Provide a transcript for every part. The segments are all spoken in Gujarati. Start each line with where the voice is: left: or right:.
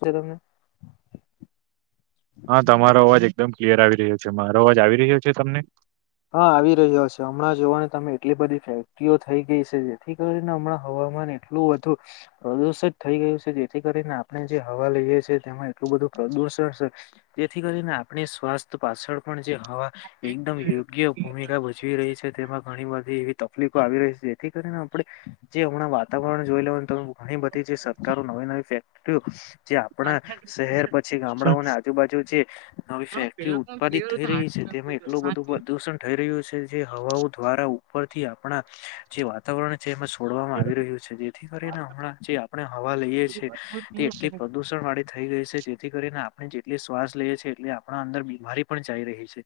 left: કે તમને
right: હા તમારો અવાજ એકદમ ક્લિયર આવી રહ્યો છે મારો અવાજ આવી રહ્યો છે તમને
left: હા આવી રહ્યો છે, હમણાં જોવાની તમે એટલી બધી ફેક્ટરીઓ થઈ ગઈ છે, જેથી કરીને હમણાં હવામાન [unintelligible] [unintelligible] પ્રદુષિત થઈ ગયું છે. જેથી કરીને આપણે જે હવા લઈએ છીએ તેમાં એટલું બધું પ્રદુષણ છે. તેથી કરીને આપણી સ્વાસ્થ પાછળ પણ જે હવા એકદમ યોગ્ય ભૂમિકા ભજવી રહી છે તેમાં ઘણી વાર બધી એવી તકલીફો આવી રહી છે જેથી કરીને આપણે જે હમણાં વાતાવરણ જોઈ લેવા તમ ઘણી બધી જે સરકારો નવી નવી ફેક્ટરીઓ જે આપણા શહેર પછી ગામડાઓની આજુબાજુ જે નવી ફેક્ટરી ઉત્પાદિત થઈ રહી છે તેમાં એટલું બધું બધ પ્રદૂષથઈ રહ્યું છે જે હવાઓ દ્વારા ઉપરથી આપણા જે વાત વાતાવરણ છે એમાં છોડવામાં આવી રહ્યું છે જેથી કરીને હમણાં જે આપણે હવા લઈએ છે એ તે એટલી પ્રદુષણ દુષણ વાળી થઈ ગઈ છે જેથી કરીને આપણે જેટલી શ્વાસ લઈએ છીએ એટલે આપણા અંદર બીમારી પણ જઈ રહી છે.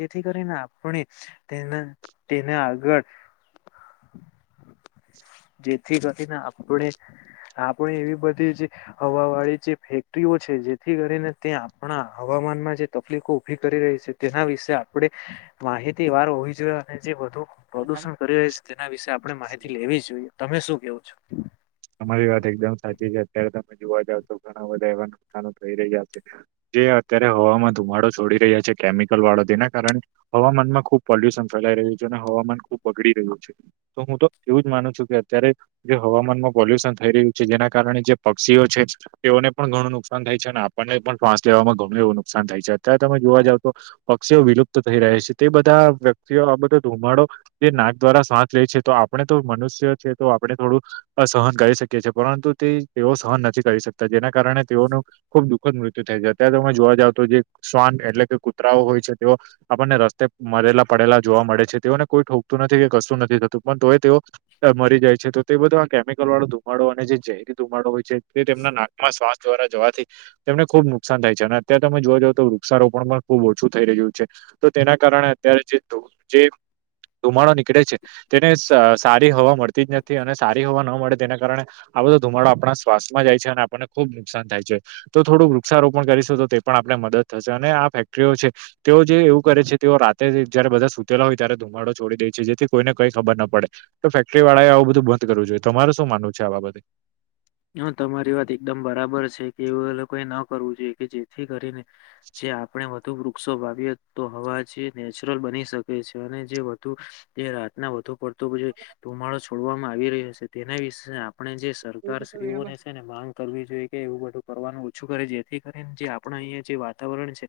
left: જેથી કરીને આપણે તેના આગળ જેથી કરીને આપણે આપણે એવી બધી જે હવા વાળી જે ફેક્ટરીઓ છે જેથી કરીને તે આપણા હવામાનમાં જે તકલીફો ઉભી કરી રહી છે. તેના વિશે આપડે માહિતી વાર હોવી જોઈએ અને જે વધુ પ્રદુષણ કરી રહ્યા છે તેના વિશેે આપણે માહિતી લેવી જ જોઈએ. તમે શું કેવ છો
right: તમારી વાત એકદમ સાચી છે અત્યારે તમે જોવા જાવ તો ઘણા બધા એવા નુકસાનો થઈ રહ્યા છે. જે અત્યારે હવામાં ધુમાડો છોડી રહ્યા છે કેમિકલ વાળો તેના કારણે હવામાનમાં ખુબ પોલ્યુશન ફેલાઈ રહ્યું છે અને હવામાન ખુબ બગડી રહ્યું છે. તો હું તો એવું જ માનું છું કે અત્યારે જે હવામાનમાં પોલ્યુશન થઈ રહ્યું છે જેના કારણે જે પક્ષીઓ છે તેઓને પણ ઘણું નુકસાન થાય છે અને આપણને પણ શ્વાસ લેવામાં ઘણું એવું નુકસાન થાય છે અત્યારે તમે જોવા જાવ તો પક્ષીઓ વિલુપ્ત થઈ રહે છે તે બધા વ્યક્તિઓ આ બધો ધુમાડો જે નાક દ્વારા શ્વાસ લે છે તો આપણે તો મનુષ્ય છે તો આપણે થોડું સહન કરી શકીએ છીએ પરંતુ તે તેઓ સહન નથી કરી શકતા જેના કારણે તેઓનું ખુબ દુઃખદ મૃત્યુ થાય છે અત્યારે તમે જોવા જાવ તો જે શ્વાન એટલે કે કૂતરાઓ હોય છે તેઓ આપણને રસ્તે મરેલા પડેલા જોવા મળે છે તેઓને કોઈ ઠોકતું નથી કે કશું નથી થતું પણ તો એ તેઓ મરી જાય છે તો તે એ બધા કેમિકલ વાળો ધુમાડો અને જે ઝેરી ધુમાડો હોય છે તે તેમના નાકમાં શ્વાસ દ્વારા જવાથી તેમને ખુબ નુકસાન થાય છે અને અત્યારે તમે જોવા જાવ તો વૃક્ષારોપણ પણ ખુબ ઓછું થઈ રહ્યું છે. તો તેના કારણે અત્યારે જે જે ધુમાડો નીકળે છે, તેને સારી હવા મળતી નથી અને સાર જોવા ન મળે તેના કારણે આ બધો ધુમાડો આપણા શ્વાસમાં જાય છે અને આપણને ખુબ નુકસાન થાય છે. તો થોડું વૃક્ષારોપણ કરીશું તો તે પણ આપણે મદદ થશે અને આ ફેક્ટરીઓ છે. તેઓ જે એવું કરે છે તેઓ રાતે જયારે બધા સુતેલા હોય ત્યારે ધુમાડો છોડી દે છે જેથી કોઈને કંઈ ખબર ના પડે, તો ફેક્ટરી વાળાએ આવુ બધું બંધ કરવું જોઈએ તમારું શું માનવું છે આ બાબતે,
left: હા, તમારી વાત એકદમ બરાબર છે કે એવું એ લોકોએ ન કરવું જોઈએ કે જેથી કરીને, જે આપણે, તો વૃક્ષો વાવીએ તો હવા જે નેચરલ બની શકે છે. અને જે વધુ, તે રાતના વધુ પડતું ધુમાડો છોડવામાં આવી રહ્યો છે તેના વિશે આપણે જે, સ્ત્રિ ઓને છે ને માંગ કરવી જોઈએ કે એવું બધું કરવાનું ઓછું કરે જેથી કરીને જે આપણે અહીંયા જે વાત, વાતાવરણ છે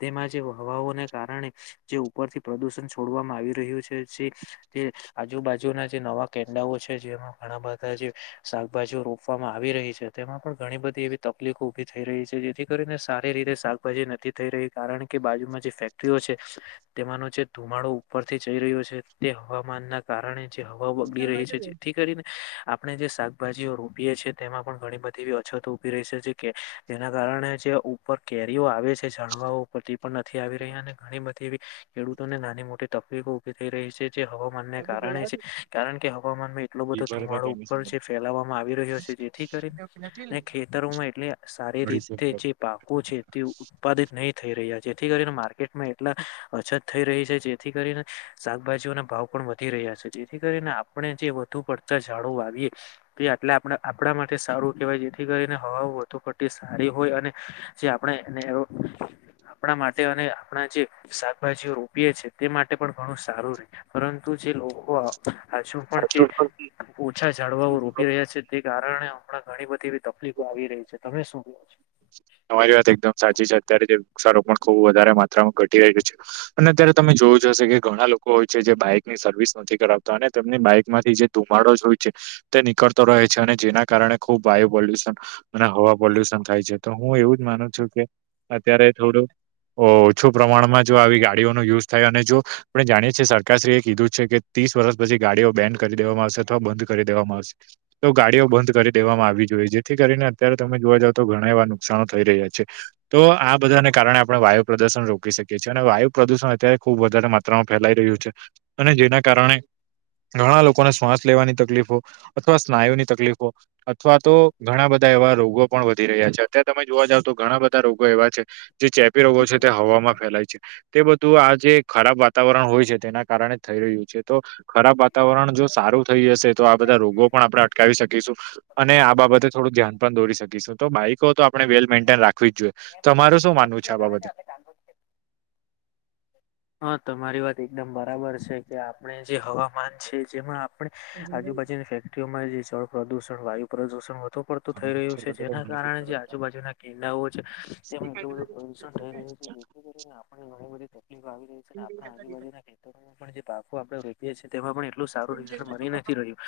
left: તેમાં જે હવાઓને કારણે, જે ઉપરથી પ્રદુષણ છોડવામાં આવી રહ્યું છે જે તે આજુબાજુના જે નવા, કેન્ડાઓ છે જેમાં ઘણા બધા જે, શાકભાજી ઓ રોપવામાં આવી રહી છે તેમાં પણ ઘણી બધી એવી તકલીફો ઊભી થઈ રહી છે જેથી કરીને સારી રીતે શાક, ભાજી નથી થઈ રહી કારણ કે બાજુમાં જે ફેક્ટરીઓ છે, તેમાંનો જે ધુમાડો ઉપરથી જઈ રહ્યો છે તે હવામાન ના, કારણે જે હવા બગડી રહી છે જેથી કરીને આપણે જે શાકભાજી, શાભાજીઓ રોપીએ છીએ તેમાં પણ ઘણી બધી એવી અછતો ઊભી રહી છે જે કે જેના કારણે જે, ઉપર કેરીઓ આવે છે ઝાડવા ઓ, તી પણ નથી આવી રહ્યા અને ઘણી બધી એવી ખેડૂતોને નાની મોટી તકલીફો ઉભી થઈ રહી છે, જે હવામાનના કારણે છે કારણકે હવામાનમાં એટલો બધો ધુમાડો જે, ફેલાવામાં આવી રહ્યો છે જેથી કરીને, અને ખેતરોમાં એટલે સારી રીતે જે પાકો છે તે, ઉપ્પાદિત નહી થઈ રહ્યા જેથી કરીને માર્કેટમાં એટલા અછત થઈ રહી છે જેથી કરીને, શાકભાજીઓના ભાવ પણ વધી રહ્યા છે જેથી કરીને આપણે જે વધુ પડતા ઝાડ વાવીએ, કે એટલે આપ આપણા માટે સારું કેહેવાય જેથી કરીને હવા વધુ પડતી સારી હોય અને, જે આપણે એને એવો આપણા માટે અને આપણા જે શાકભાજીઓ રોપીએ છે તે માટે પણ ઘણું સારું રે, પરંતુ જે લોકો, હજુ પણ જે ઓછા ઝાડવા ઓ રોપી રહ્યાછે તે કારણે હમણાં ઘણી બધી, તકલીફો આવી રહી છે તમે શું કો છો,
right: તમારી વાત એકદમ સાચી છે અત્યારે જે વૃક્ષારોપણ પણ ખુબ વધારે માત્રામાં ઘટી રહ્યું છે, અને અત્યારે તમે જોયુજ હશે કે ઘણા લોકો હોય છે જે બાઈકની સર્વિસ નથી કરાવતા અને તેમની બાઈક માંથી જે, ધુમાડો જ હોય છે, તે નીકળતો રહે છે અને જેના કારણે ખુબ વાયુ પોલ્યુશન અને હવા પોલ્યુશન થાય છે, તો હું એવુંજ માનું છું કે અત્યારે થોડુંક, ઓછું પ્રમાણમાં જો આવી ગાડીઓનો યુઝ થાય અને જો આપણે જાણીએ છીએ સરકારશ્રી એ કીધું છે કે, ત્રીસ વર્ષ પછી ગાડીઓ બેન્ડ કરી દેવામાં આવશે અથવા બંધ કરી દેવામાં આવશે, તો ગાડીઓ બંધ કરી દેવામાં આવી જોઈએ જેથી કરીને અત્યારે તમે જોવા જાવ તો ઘણા એવા નુકસાાનો થઈ રહ્યા છે. તો આ બધાને કારણે આપણે વાયુ પ્રદૂષણ રોકી શકીએ છીએ અને વાયુ પ્રદુષણ અત્યારે ખુબ વધારે માત [unintelligible] ફેલાઈ રહ્યું છે અને જેના કારણે ઘણા લોકોને શ્વાસ લેવાની તકલીફો અથવા સ્નાયુની તકલીફો અથવા તો ઘણા બધા એવા રોગો પણ વધી રહ્યા છે. અત્યારે તમે જોવા જાવ તો ઘણા બધા રોગો એવા છે જે ચેપી રોગો છે તે હવામાં ફેલાય છે. તે બધું આ જે ખરાબ વાતાવરણ હોય છે તેના કારણે થઈ રહ્યું છે તો ખરાબ વાતાવરણ જો સારું થઈ જશે તો આ બધા રોગો પણ આપણે અટકાવી શકીશું અને આ બાબતે થોડું ધ્યાન પણ દોરી શકીશું તો બાઈકો તો આપણે વેલ મેન્ટેન રાખવી જ જોઈએ તો તમારું શું માનવું આ બાબતે
left: હા તમારી વાત એકદમ બરાબર છે કે આપણે જે હવામાન છે જેમાં પણ આજુબાજુની ફેક્ટરીઓમાં જે જળ પ્રદુષણ વાયુ પ્રદુષણ પતો પડતું થઈ રહ્યું છે જેના કારણે જે આજુબાજુના કીડાઓ છે એમાં એટલું બધું પ્રદુષણ થઈ રહ્યું કરી આપણી ઘણી બધી તે તકલીફ આવી રહી છે અને આપણા આજુબાજુના ખેતરોમાં પણ જે પાકો આપણે રોપએ છીએ તેમાં પણ એ એટલું સારું રિઝલ્ટ મળી નથી રહ્યું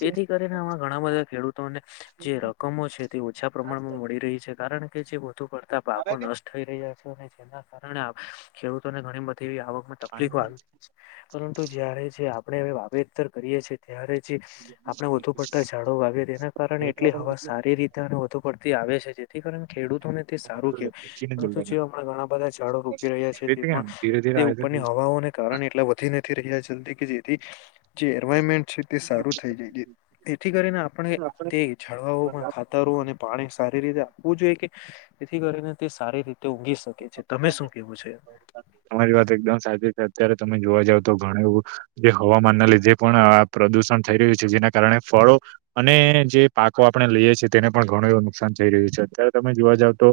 left: તેથી કરીને અમે ઘણા બધા ખેડૂતોને જે રકમો છે તે ઓછા પ્રમાણમાં મળી રહી છે કારણ કે જે વધુ પડતા પાકો ન થઈ રહ્યા છે અને જેના કારણે ખેડૂતોને ઘણી બધી એવી આવકમાં તકલીફો. પરંતુ જયારે જે આપણે અ વાવેતર કરીએ છે. ત્યારે જે આપણે વધુ પડતા ઝાડો વાવીએ તેના કારણે એટલી હવા સારી રીતે અને વધુ પડતી આવે છે. [unintelligible] ખેડૂતોને તે સારું [inaudible] પરંતુ જે હમણાં ઘણા બધા ઝાડો રોપી રહ્યાં છે તે તે
right: એટલે કેમ
left: પણ
right: ધીરે ધીરે
left: તે
right: આયોજન
left: ઉપરની
right: થઈ જશે.
left: હવા પવનો ના કારણેથી એટલા વધી નથી રહયા જલદી કે જેથી જે ઇન્વીરોમેન્ટ છે તે સારું થઈ જાય છે, તેથી કરીને આપણે તે ઝાડવાઓમાં ખા તારું અને સારી રીતે આપવું જોઈએ કે જેથી કરીને તે સારી રીતે ઊગી શકે. ઓકે છે, તમે શું કેવું છે?
right: તમારી વાત એકદમ સાચી છે અત્યારે તમે જોવા જાવ તો ઘણું એવું જે હવામાનના લીધે પણ આ પ્રદુષણ થઈ રહ્યું છે જેના કારણે ફળો અને જે પાકો આપણે લઈએ છીએ તેને પણ ઘણું એવું નુકસાન થઈ રહ્યું છે અત્યારે તમે જોવા જાવ તો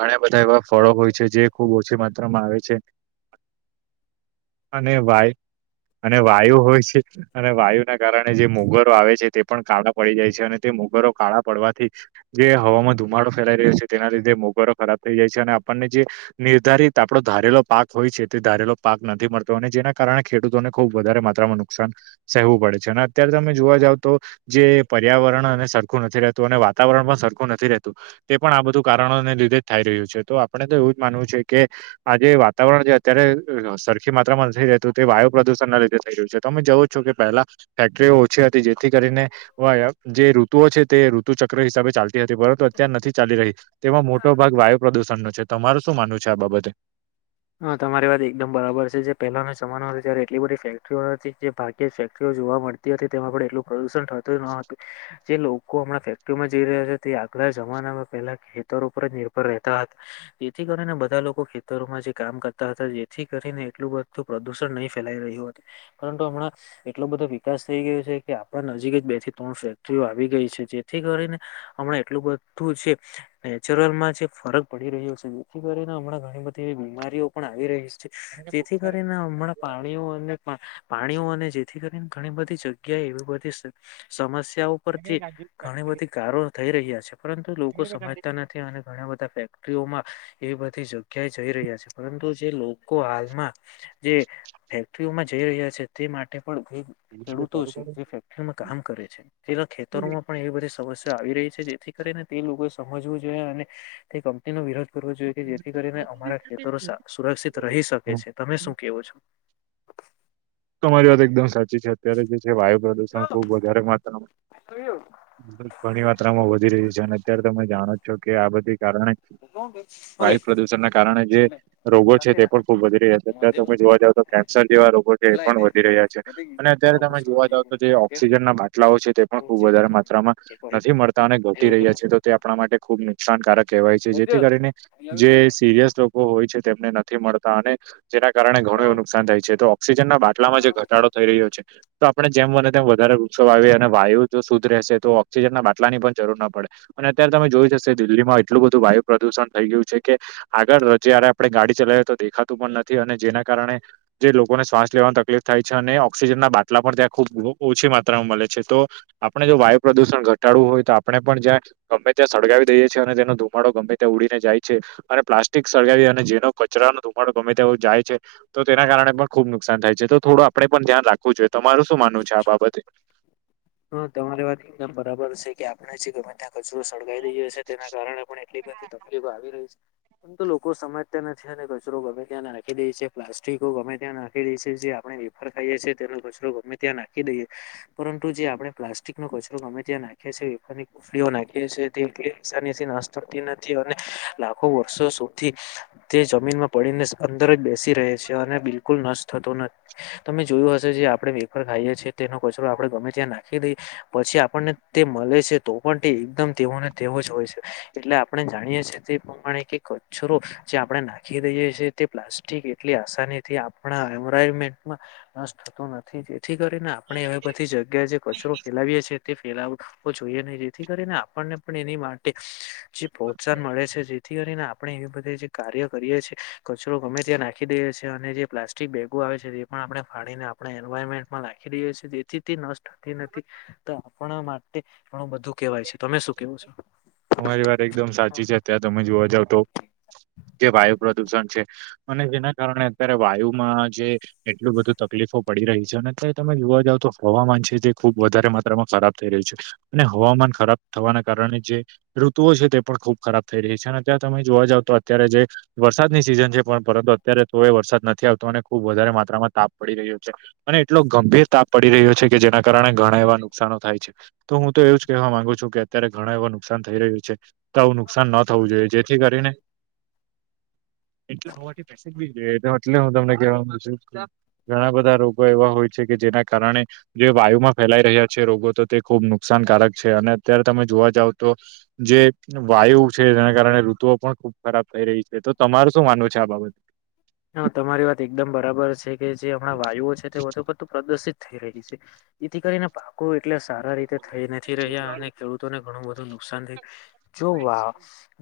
right: ઘણા બધા એવા ફળો હોય છે જે ખુબ ઓછી માત્રામાં આવે છે. અને વાય અને વાયુ હોય છે. અને વાયુના કારણે જે મોગરો આવે છે તે પણ કાળા પડી જાય છે અને તે મોગરો કાળા પડવાથી જે હવામાં ધુમાડો ફેલાઈ રહ્યો છે તેના લીધે મોગરો ખરાબ થઈ જાય છે અને આપણને જે નિર્ધારિત આપણો ધારેલો પાક હોય છે તે ધારેલો પાક નથી મળતો અને જેના કારણે ખેડૂતોને ખુબ વધારે માત્રામાં નુકસાન સહેવું પડે છે અને અત્યારે તમે જોવા જાવ તો જે પર્યાવરણ અને સરખું નથી રહેતું અને વાતાવરણ પણ સરખું નથી રહેતું. તે પણ આ બધું કારણોને લીધે જ થાઈ રહ્યું છે તો આપણે તો એવું જ માનવું છે કે આજે વાતાવરણ જે અત્યારે સરખી માત્રામાં થઈ રહે હતું તે વાયુ પ્રદુષણ ના લીધે થઈ રહ્યું છે તો તમે જવું. જો કે પહેલા ફેક્ટરીઓ ઓછી હતી જેથી કરીને [inaudible] જે ઋતુઓ તે ઋતુ ચક્ર હિસાબે ચાલતી હતી પરંતુ અત્યાર નથી ચાલી રહી તેમાં મોટો ભાગ વાયુ પ્રદુષણ નો છે તમારું શું માનવું છે આ બાબતે?
left: હા તમારી વાત એકદમ બરાબર છે જે પહેલાનો જમાનો હતો ત્યારે એટલી બધી ફેક્ટરીઓ હતી જે ભાગ્ય ફેક્ટરીઓ જોવા મળતી. હતી તેમાં પણ પ્રદુષણ ન હતું જે લોકો લોકો હમણાં ફેક્ટરીઓમાં જઈ રહ્યા છે તે આગળ જમાનામાં પેલા ખેતર ઉપર જ નિર્ભર રહેતા જેથી કરીને બધા લોકો ખેતરોમાં જે કામ કરતા હતા જેથી કરીને એટલું બધું પ્રદુષણ નહીં ફેલાઈ રહ્યું હતું પરંતુ હમણાં. એટલો બધો વિકાસ થઈ ગયો છે કે આપણા નજીક જ બે થી ત્રણ ફેક્ટરીઓ આવી ગઈ છે જે થી કરીને હમણાં એટલું બધું છે. નેચરલ માં જે ફરક પડી રહ્યો છે જેથી કરીને હમણાં ઘણી બધી એ બીમારી. ઓ પણ આવી રહી છે જેથી કરીને હમણાં પાણીઓ અને પાણીઓ અને જેથી ઘણી બધી જગ્યા એવી બધી સમસ્યાઓ પરથી ઘણી બધી કારો થઈ રહ્યા છે પરંતુ લોકો સમજતા નથી અને ઘણા બધા [unintelligible] એ બધી જગ્યાએ જઈ રહ્યા છે પરંતુ જે લોકો હાલમાં જે ફેક્ટરીઓમાં જઈ રહ્યા છે તે માટે પણ ખેડૂતો છે જે ફેક્ટરીમાં કામ કરે છે તેના ખેતરોમાં પણ એવી બધી સમસ્યા આવી રહી છે જેથી કરીને તે લોકોએ સમજવું જોઈએ અને તે કંપનીનો વિરોધ. કરવું જોઈએ કે જેથી કરીને અમારા ખેતરો સુરક્ષિત રહી શકે
right: હમ.
left: છે તમે શું કેવો છો
right: તમારી વાત એકદમ સાચી છે અત્યારે જે છે વાયુ પ્રદુષણ ખુબ વધારે માત્રામાં. ઘણી માત્રા માં વધી રહી છે અને અત્યારે તમે જાણો છો કે આ બધી કારણે
left: [unintelligible]
right: વાયુ પ્રદુષણના કારણે જે રોગો છે તે પણ ખુબ વધી રહ્યા છે અત્યારે તમે જોવા જાવ તો કેન્સર જેવા રોગો તે પણ વધી રહ્યા છે અને અત્યારે તમે જોવા જાવ તો જે ઓક્સિજનના બાટલાઓ છે તે પણ ખુબ વધારે માત્રામાં નથી મળતા અને ઘટી રહ્યા છે. તો તે આપણા માટે ખુબ નુકસાનકારક કહેવાય છે જેથી કરીને જે સિરિયસ લોક લોકો હોય છે તેમને નથી મળતા અને તેના કારણે ઘણું એવું નુકસાન થાય છે તો ઓક્સિજનના બાટલામાં જે ઘટાડો થઈ રહ્યો છે. તો આપણે જેમ તેમ વધારે વૃક્ષો વાવીએ અને વાયુ જો શુદ્ધ રહેશે તો ઓક્સિજન ના બાટલા ની પણ જરૂર ન પડે. અને અત્યારે તમે જોયું જ હશે દિલ્હીમાં એટલું બધું વાયુ પ્રદુષણ થઈ ગયું છે કે આગળ જ્યારે આપણે ગાડી ચલાવી તો દેખાતું નથી અને જેના કારણે જે લોક લોકોને શ્વાસ લેવાની તકલીફ થાય છે અને ઓક્સિજનના બાટલા પણ ત્યાં ખૂબ ઓછી માત્રામાં મળે છે તો આપણે જો પ્રદુષણ ઘટાડવું હોય આપણે પણ જ્યાં ગમે ત્યાં સળગાવી દઈએ છીએ અને તેનો ધુમાડો ગમે ત્યાં ઉડીને જાય છે. અને પ્લાસ્ટિક સળગાવી અને જેનો કચરાનો ધુમાડો ગમે તેવો જાય છે તો તેના કારણે પણ ખુબ નુકસાન થાય છે તો થોડું આપણે પણ ધ્યાન રાખવું જોઈએ તમારે શું માનવું છે આ બાબતે
left: હા તમારી વાત એકદમ બરાબર છે કે આપણે છે ગમે ત્યાં કચરો સળગાઈ દઈયો છે તેના કારણે પણ એટલી બધી તકલીફ આવી રહી છે. તો લોકો સમજતા નથી અને કચરો ગમે ત્યાં નાખી દે છે પ્લાસ્ટિકો ગમે ત્યાં નાખી દે છે જે આપણે સળગાઈએ છીએ તેનો કચરો ગમે ત્યાં નાખી દઈએ પર જે આપણે પ્લાસ્ટિક નો કચરો ગમે ત્યાં નાખ્યા છે નાખીએ છી [unintelligible] નાશ થતી નથી અને લાખો વર્ષો સુધી તે જમીનમાં પડીને અંદર જ બેસી રહે છે અને બિલકુલ નષ્ટ થતો નથી તમે જોયું હશે જે આપણે [unintelligible] ખાઈએ છીએ તેનો કચરો આપણે ગમે ત્યાં નાખી દઈ પછી આપણને તે મળે છે તો પણ તે એકદમ તેવોને તેવો જ હોય છે. એટલે આપણે જાણીએ છીએ તે પ્રમાણે કે કચરો જે આપણે નાખી દઈએ છે. તે પ્લાસ્ટિક એટલી આસાનીથી આપણા એન્વાયરમેન્ટમાં નાશ થતો નથી જેથી કરીને આપણે એવે બધી જગ્યાએ જે કચરો ફેલાવીએ છીએ તે ફેલા જોઈએ નહી જેથી કરીને આપણને પણ એની માટે જે પ્રોત્સાહન મળે છે જે થી કરીને આપણે એ બધે જે કાર્ય કરીએ છીએ કચરો ગમે ત્યાં નાખી દઈએ છીએ અને જે પ્લાસ્ટિક બેગો આવે છે એ પણ આપણે ફાડીને આપણે એન્વાયરમેન્ટમાં નાખી દઈએ છીએ તેથી તે નષ્ટ થતી નથી તો આપણા માટે ઘણું બધું કેવાય છે તમે શું કેવો છો?
right: તમારી વાત એકદમ સાચી છે અત્યારે તમે જોવા જાવ તો જે વાયુ પ્રદુષણ છે. અને જેના કારણે અત્યારે વાયુમાં જે એટલું બધું તકલીફો પડી રહી છે અને અત્યારે તમે જોવા જાવ તો હવામાન છે જે ખુબ વધારે માત્રામાં ખરાબ થઈ રહ્યું છે. અને હવામાન ખરાબ થવાના કારણે જે ઋતુઓ છે તે પણ ખૂબ ખરાબ થઈ રહી છે અને અત્યારે તમે જોવા જાવ તો અત્યારે જે વરસાદની સિઝન છે પણ પરંતુ અત્યારે તો એ વરસાદ નથી આવતો અને ખુબ વધારે માત્રામાં તાપ પડી રહ્યો છે. અને એટલો ગંભીર તાપ પડી રહ્યો છે કે જેના કારણે ઘણા એવા નુકસાનો થાય છે. તો હું તો એવું જ કહેવા માંગુ છું કે અત્યારે ઘણા એવા નુકસાન થઈ રહ્યું છે તો આવું નુકસાન ન થવું જોઈએ જે થી કરીને [unintelligible] [unintelligible] જોઈએ એટલે હું તમને [unintelligible] ઘણા બધા રોગો એવા હોય છે કે જેના કારણે જે વાયુમાં ફેલાઈ રહ્યા છે રોગો તો તે ખુબ નુકસાનકારક છે અને અત્યારે તમે જોવા જાવ તો જે વાયુ છે તેના કારણે ઋતુઓ પણ ખુબ ખરાબ થઈ રહી છે તો તમાર શું માનવું છે આ બાબતે
left: હા તમારી વાત એકદમ બરાબર છે કે જે હમણાં વાયુઓ છે તે વધુ પડતું પ્રદુષિત થઈ રહી છે જેથી કરીને ભા કો એટલે સારા રીતે થઈ નથી રહ્યા અને ખેડૂતોને ઘણું બધું નુકસાન થઈ જો વા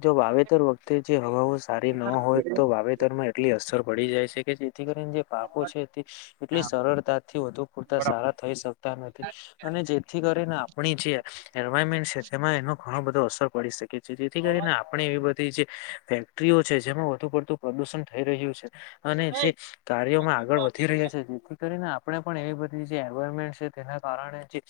left: જો વાવેતર વખતે જે હવાઓ સારી ન હોય તો વાવેતરમાં કેટલી અસર પડી જાય છે કે જેથી કરીને જે પાકો છે તે એટલી સરળતાથી વધુ પૂરતા સારા થઈ શકતા નથી. અને જેથી કરીને આપણી જે એન્વાયરમેન્ટ છે તેમાં એનો ઘણો બધો અસર પડી શક કે જેથી કરીને આપણે એવી બધી જે ફેક્ટરીઓ છે જેમાં વધુ પડતું પ્રદુષણ થઈ રહ્યું છે. અને જે કાર્યોમાં આગળ વધી રહ્યા છે. કરીને આપણે પણ એવી બધી જે એન્વાયરમેન્ટ છે તેના કારણે જે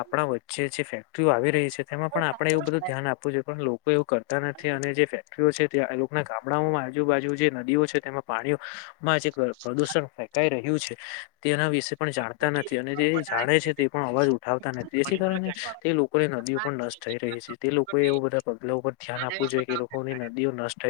left: આપણા વચ્ચે જે ફેક ટરી આવી રહી છે તેમાં પણ આપણે એવું બધું ધ્યાન આપવું જોઈએ પણ લોકો એવું કરતા નથી અને જે ફેક્ટરીઓ છે ત્યાં લોકોના ગામડાઓમાં આજુબાજુ જે નદીઓ છે તેમાં પાણી ઓમાં જે પ્રદુષણ ફેંકાઈ રહ્યું છે તેના વી પણ જાણતા નથી અને તે જાણે છે તે પણ અવાજ ઉઠાવતા નથી જેથી કરીને તે લોકોની નદીઓ પણ ન થઈ રહી છે તે લોકોએ એવું બધા પગલા ઉપર ધ્યાન આપવું જોઈએ કે લોકોની નદીઓ નષ્ટ થઈ